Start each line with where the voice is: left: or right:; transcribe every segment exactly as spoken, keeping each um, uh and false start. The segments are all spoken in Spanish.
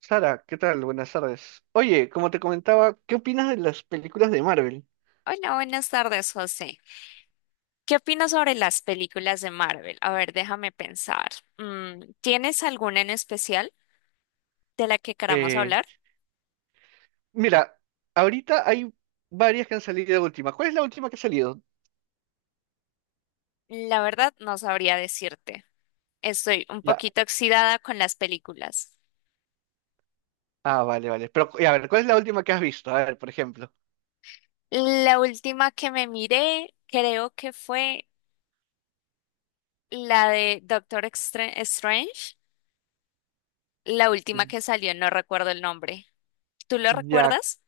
right: Sara, ¿qué tal? Buenas tardes. Oye, como te comentaba, ¿qué opinas de las películas de Marvel?
left: Hola, buenas tardes, José. ¿Qué opinas sobre las películas de Marvel? A ver, déjame pensar. Mm, ¿tienes alguna en especial de la que queramos
right: Eh,
left: hablar?
right: mira, ahorita hay varias que han salido de última. ¿Cuál es la última que ha salido?
left: La verdad, no sabría decirte. Estoy un
right: Ya.
left: poquito oxidada con las películas.
right: Ah, vale, vale. Pero, y a ver, ¿cuál es la última que has visto? A ver, por ejemplo.
left: La última que me miré, creo que fue la de Doctor Extra- Strange. La última que salió, no recuerdo el nombre. ¿Tú lo
right: Ya,
left: recuerdas?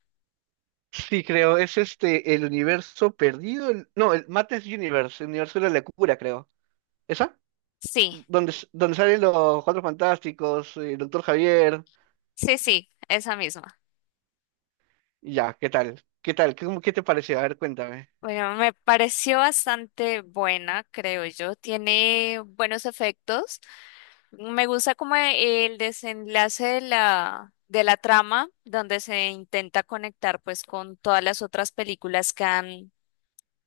right: sí, creo. Es este, el universo perdido. El- no, el Mates Universe, el universo de la locura, creo. ¿Esa?
left: Sí,
right: Donde, s- donde salen los Cuatro Fantásticos, eh, el Doctor Javier.
left: sí, sí, esa misma.
right: Ya, ¿qué tal? ¿Qué tal? ¿Qué, cómo- qué te pareció? A ver, cuéntame.
left: Bueno, me pareció bastante buena, creo yo. Tiene buenos efectos. Me gusta como el desenlace de la, de la trama, donde se intenta conectar pues con todas las otras películas que han,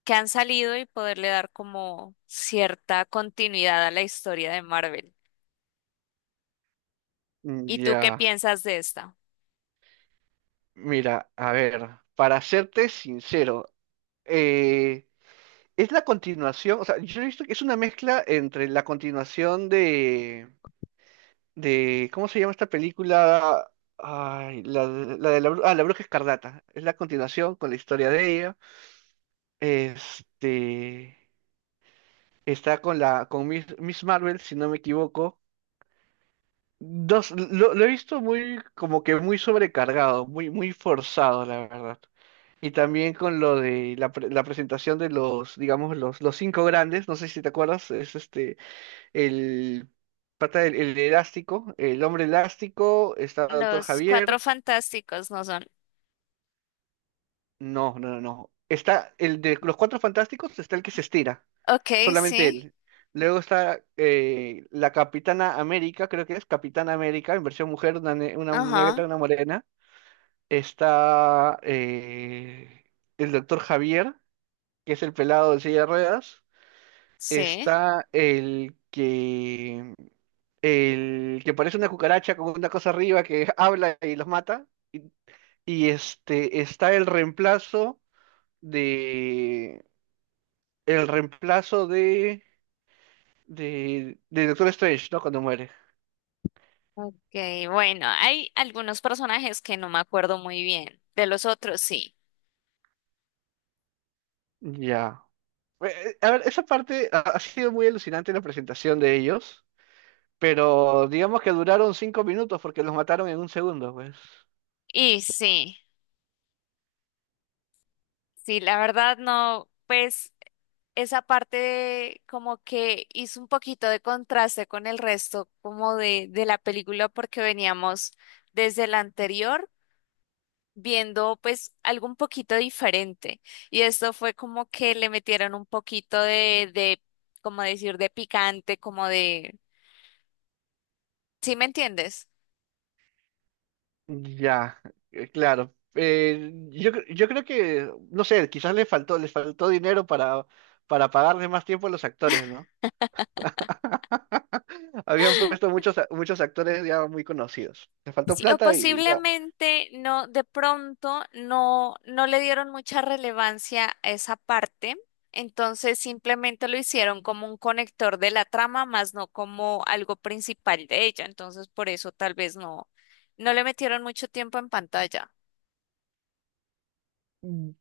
left: que han salido y poderle dar como cierta continuidad a la historia de Marvel. ¿Y tú qué
right: Ya.
left: piensas de esta?
right: Mira, a ver, para serte sincero, eh, es la continuación, o sea, yo he visto que es una mezcla entre la continuación de, de, ¿cómo se llama esta película? Ay, la, de la, de la bru- ah, La Bruja Escarlata. Es la continuación con la historia de ella. Este, está con la, con Miss, Miss Marvel, si no me equivoco. Dos, lo, lo he visto muy, como que muy sobrecargado, muy, muy forzado, la verdad. Y también con lo de la, pre- la presentación de los, digamos, los, los cinco grandes, no sé si te acuerdas, es este, el pata del el elástico, el hombre elástico, está Doctor
left: Los Cuatro
right: Javier,
left: Fantásticos no son.
right: no, no, no, no. Está el de los Cuatro Fantásticos, está el que se estira,
left: Ok,
right: solamente
left: sí.
right: él. Luego está eh, la Capitana América, creo que es Capitana América, en versión mujer, una, ne- una
left: Ajá,
right: negra, una morena. Está eh, el doctor Javier, que es el pelado de silla de ruedas,
left: sí.
right: está el que el que parece una cucaracha con una cosa arriba que habla y los mata, y este está el reemplazo de el reemplazo de de, de Doctor Strange, ¿no? Cuando muere.
left: Ok, bueno, hay algunos personajes que no me acuerdo muy bien, de los otros sí.
right: Ya. Eh, eh, A ver, esa parte ha ha sido muy alucinante la presentación de ellos. Pero digamos que duraron cinco minutos porque los mataron en un segundo, pues.
left: Y sí, sí, la verdad no, pues esa parte como que hizo un poquito de contraste con el resto como de, de la película porque veníamos desde la anterior viendo pues algo un poquito diferente. Y esto fue como que le metieron un poquito de, de, como decir, de picante, como de, ¿sí me entiendes?
right: Ya, eh, claro. Eh, yo, cre- yo creo que, no sé, quizás les faltó, les faltó dinero para, para pagarle más tiempo a los actores, ¿no? Habían puesto muchos, a- muchos actores ya muy conocidos. Les faltó
left: Sí, o
right: plata y ya.
left: posiblemente no, de pronto no, no le dieron mucha relevancia a esa parte, entonces simplemente lo hicieron como un conector de la trama, más no como algo principal de ella, entonces por eso tal vez no, no le metieron mucho tiempo en pantalla.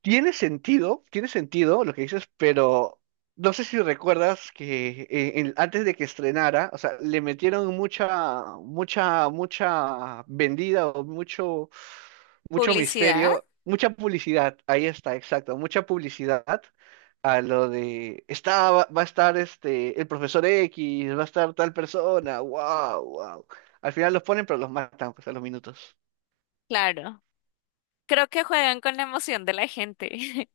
right: Tiene sentido, tiene sentido lo que dices, pero no sé si recuerdas que eh, en- antes de que estrenara, o sea, le metieron mucha, mucha, mucha vendida o mucho, mucho
left: ¿Publicidad?
right: misterio, mucha publicidad, ahí está, exacto, mucha publicidad a lo de, está, va, va a estar este, el profesor X, va a estar tal persona, wow, wow. Al final los ponen, pero los matan, pues, a los minutos.
left: Claro. Creo que juegan con la emoción de la gente.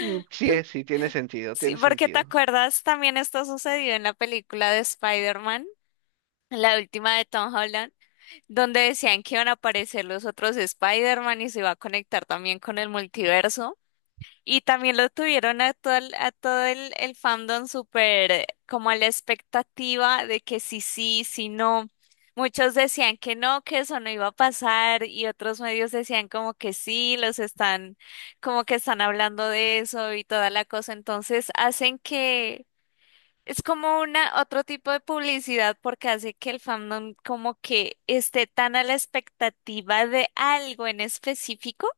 right: Mm, Sí, es- sí, tiene sentido,
left: Sí,
right: tiene
left: porque te
right: sentido.
left: acuerdas, también esto sucedió en la película de Spider-Man, la última de Tom Holland, donde decían que iban a aparecer los otros Spider-Man y se iba a conectar también con el multiverso. Y también lo tuvieron a todo el, a todo el, el fandom súper eh, como a la expectativa de que sí, sí, sí, no. Muchos decían que no, que eso no iba a pasar y otros medios decían como que sí, los están, como que están hablando de eso y toda la cosa. Entonces hacen que es como una otro tipo de publicidad porque hace que el fandom como que esté tan a la expectativa de algo en específico,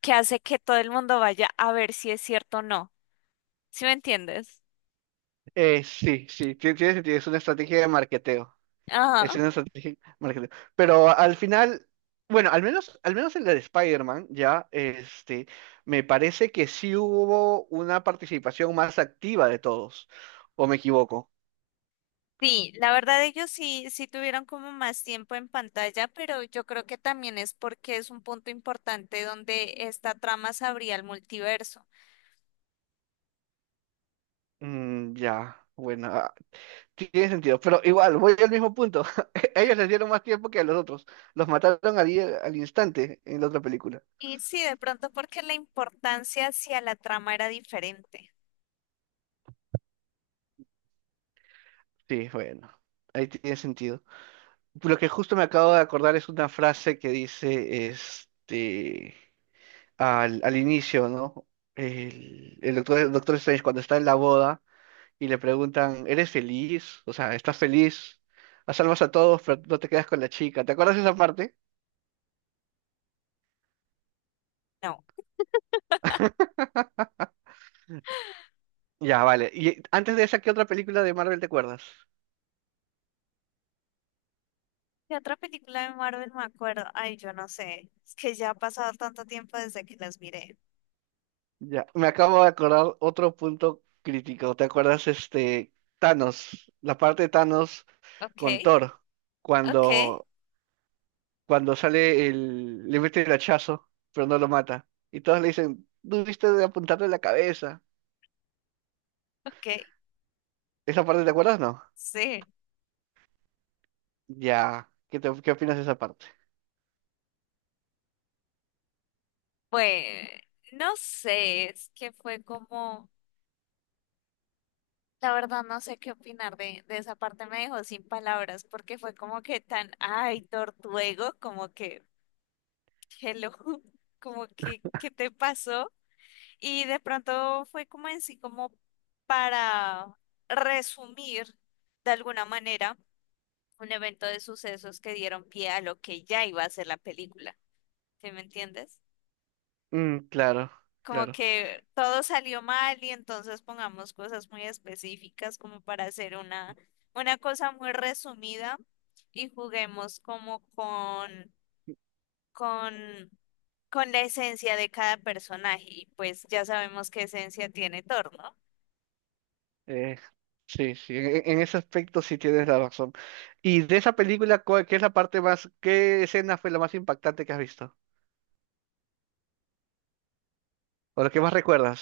left: que hace que todo el mundo vaya a ver si es cierto o no. ¿Sí me entiendes?
right: Eh, sí, sí, ti- tiene sentido, es una estrategia de marketeo. Es
left: Ajá.
right: una estrategia de marketeo. Pero al final, bueno, al menos, al menos en la de Spider-Man, ya, este, me parece que sí hubo una participación más activa de todos. ¿O me equivoco?
left: Sí, la verdad ellos sí, sí tuvieron como más tiempo en pantalla, pero yo creo que también es porque es un punto importante donde esta trama se abría al multiverso.
right: Mm, ya, bueno, ah, tiene sentido. Pero igual, voy al mismo punto. Ellos les dieron más tiempo que a los otros. Los mataron al, i- al instante en la otra película.
left: Y sí, de pronto porque la importancia hacia la trama era diferente.
right: Sí, bueno, ahí tiene sentido. Lo que justo me acabo de acordar es una frase que dice este al, al inicio, ¿no? El, el doctor, el doctor Strange cuando está en la boda y le preguntan, ¿eres feliz? O sea, ¿estás feliz? Salvas a todos, pero no te quedas con la chica. ¿Te acuerdas de esa parte?
left: No.
right: Ya, vale. Y antes de esa, ¿qué otra película de Marvel te acuerdas?
left: ¿Qué otra película de Marvel me acuerdo? Ay, yo no sé. Es que ya ha pasado tanto tiempo desde que las miré.
right: Ya, me acabo de acordar otro punto crítico. ¿Te acuerdas este Thanos? La parte de Thanos
left: Ok,
right: con Thor,
left: ok,
right: cuando cuando sale el, le mete el hachazo, pero no lo mata. Y todos le dicen, dudiste de apuntarle en la cabeza.
left: ok.
right: ¿Esa parte te acuerdas? No.
left: Sí.
right: Ya, ¿qué te- qué opinas de esa parte?
left: Pues, no sé, es que fue como, la verdad no sé qué opinar de, de esa parte, me dejó sin palabras porque fue como que tan, ay, tortuego, como que, hello, como que, ¿qué te pasó? Y de pronto fue como en sí, como para resumir de alguna manera, un evento de sucesos que dieron pie a lo que ya iba a ser la película. ¿Sí me entiendes?
right: Mm, claro,
left: Como
right: claro.
left: que todo salió mal y entonces pongamos cosas muy específicas como para hacer una, una cosa muy resumida y juguemos como con, con, con la esencia de cada personaje, y pues ya sabemos qué esencia tiene Thor, ¿no?
right: Eh, sí, sí, en, en ese aspecto sí tienes la razón. Y de esa película, ¿cuál- ¿qué es la parte más, qué escena fue la más impactante que has visto? ¿O la que más recuerdas?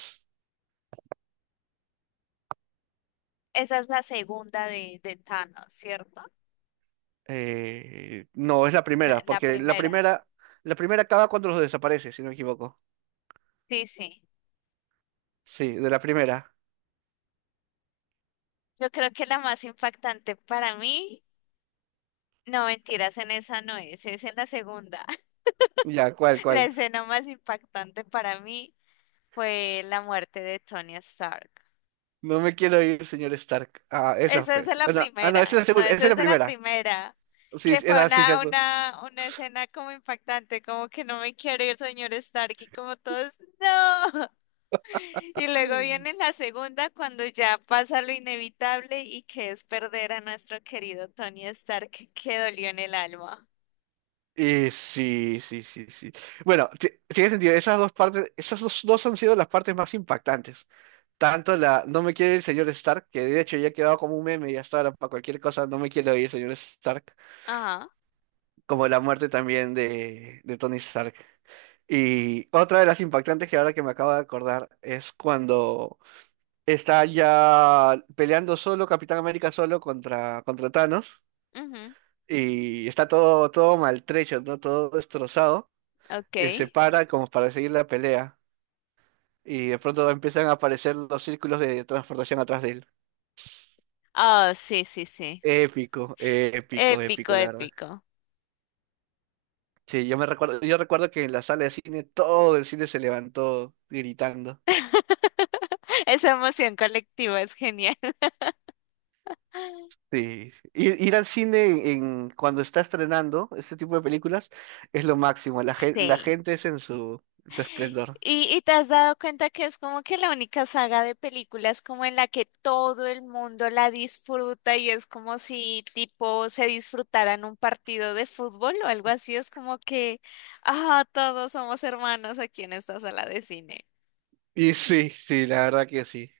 left: Esa es la segunda de, de Thanos, ¿cierto?
right: Eh, no, es la
left: La
right: primera,
left: la
right: porque la
left: primera.
right: primera, la primera acaba cuando los desaparece, si no me equivoco.
left: Sí, sí.
right: Sí, de la primera.
left: Yo creo que la más impactante para mí, no, mentiras, en esa no es, es en la segunda.
right: Ya, ¿cuál,
left: La
right: cuál?
left: escena más impactante para mí fue la muerte de Tony Stark.
right: No me quiero ir, señor Stark. Ah, esa
left: Esa es
right: fue.
left: de la
right: Ah, no, ah, no, esa es
left: primera,
right: la
left: no,
right: segunda,
left: esa
right: esa es
left: es
right: la
left: de la
right: primera.
left: primera,
right: Sí,
left: que
right: sí,
left: fue
right: era sí,
left: una,
right: cierto.
left: una, una escena como impactante, como que no me quiero ir, señor Stark, y como todos, no. Y luego viene la segunda cuando ya pasa lo inevitable y que es perder a nuestro querido Tony Stark, que dolió en el alma.
right: Y sí, sí, sí, sí. Bueno, ti- tiene sentido. Esas dos partes, esas dos, dos han sido las partes más impactantes. Tanto la No me quiero ir, señor Stark, que de hecho ya ha quedado como un meme y hasta ahora para cualquier cosa, no me quiero ir, señor Stark,
left: Ajá,
right: como la muerte también de, de Tony Stark. Y otra de las impactantes que ahora que me acabo de acordar es cuando está ya peleando solo, Capitán América solo contra, contra Thanos,
left: ujú,
right: y está todo, todo maltrecho, ¿no? Todo destrozado,
left: ok.
right: y se para como para seguir la pelea, y de pronto empiezan a aparecer los círculos de transportación atrás de él.
left: Oh, sí, sí, sí.
right: Épico, épico,
left: Épico,
right: épico, la verdad.
left: épico.
right: Sí, yo me recuerdo, yo recuerdo que en la sala de cine todo el cine se levantó gritando.
left: Esa emoción colectiva es genial.
right: Sí, ir, ir al cine en, en- cuando está estrenando este tipo de películas es lo máximo, la, gen- la
left: Sí.
right: gente es en su, su esplendor.
left: Y, y te has dado cuenta que es como que la única saga de películas como en la que todo el mundo la disfruta y es como si tipo se disfrutaran un partido de fútbol o algo así. Es como que, ah, todos somos hermanos aquí en esta sala de cine.
right: Y sí, sí, la verdad que sí.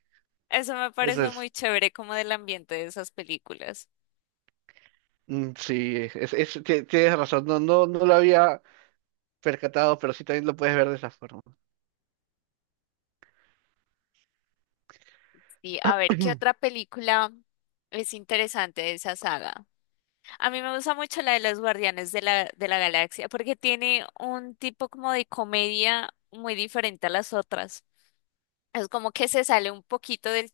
left: Eso me
right: Eso
left: parece muy
right: es.
left: chévere como del ambiente de esas películas.
right: Mm, Sí, es, es- ti- tienes razón, no, no, no lo había percatado, pero sí también lo puedes ver de esa forma.
left: Sí, a ver, ¿qué otra película es interesante de esa saga? A mí me gusta mucho la de los Guardianes de la, de la Galaxia porque tiene un tipo como de comedia muy diferente a las otras. Es como que se sale un poquito del,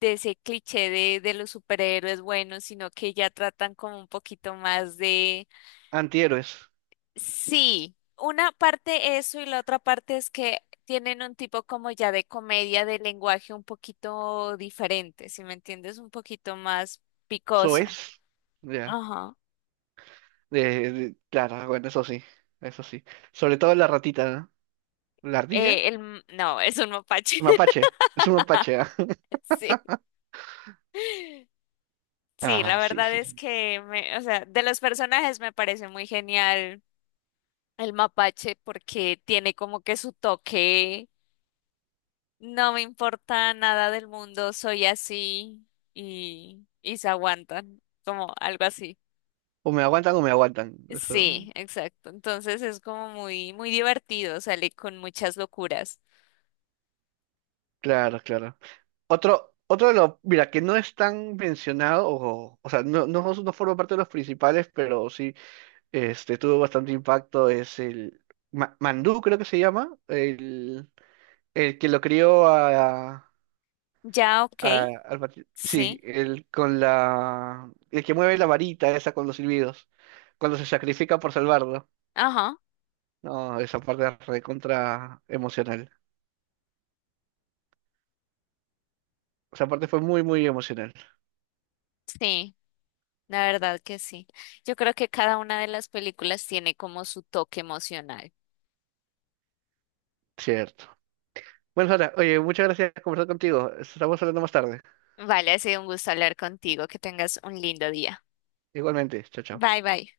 left: de ese cliché de, de los superhéroes buenos, sino que ya tratan como un poquito más de...
right: Antihéroes,
left: Sí, una parte eso y la otra parte es que tienen un tipo como ya de comedia de lenguaje un poquito diferente, si me entiendes, un poquito más picoso.
right: soes, ya.
left: Ajá.
right: De, de- claro, bueno, eso sí, eso sí. Sobre todo la ratita, ¿no? ¿La ardilla?
left: Eh, el, m- no, es un mapache.
right: Mapache, es un mapache, ¿ah?
left: Sí, sí, la
right: Ah, sí,
left: verdad es
right: sí.
left: que, me, o sea, de los personajes me parece muy genial el mapache porque tiene como que su toque, no me importa nada del mundo, soy así y, y se aguantan, como algo así.
right: O me aguantan o me aguantan. Eso.
left: Sí, exacto. Entonces es como muy, muy divertido, sale con muchas locuras.
right: Claro, claro. Otro, otro de los, mira, que no es tan mencionado, o, o sea, no, no, no forma parte de los principales, pero sí, este, tuvo bastante impacto, es el Ma- Mandú, creo que se llama, el, el que lo crió a,
left: Ya, ok,
right: a- al Mati- sí,
left: sí,
right: el con la, el que mueve la varita esa con los silbidos, cuando se sacrifica por salvarlo.
left: ajá,
right: No, esa parte es recontra emocional. Esa parte fue muy, muy emocional,
left: sí, la verdad que sí. Yo creo que cada una de las películas tiene como su toque emocional.
right: cierto. Bueno, Sara, oye, muchas gracias por conversar contigo. Estamos hablando más tarde.
left: Vale, ha sido un gusto hablar contigo, que tengas un lindo día.
right: Igualmente, chao, chao.
left: Bye, bye.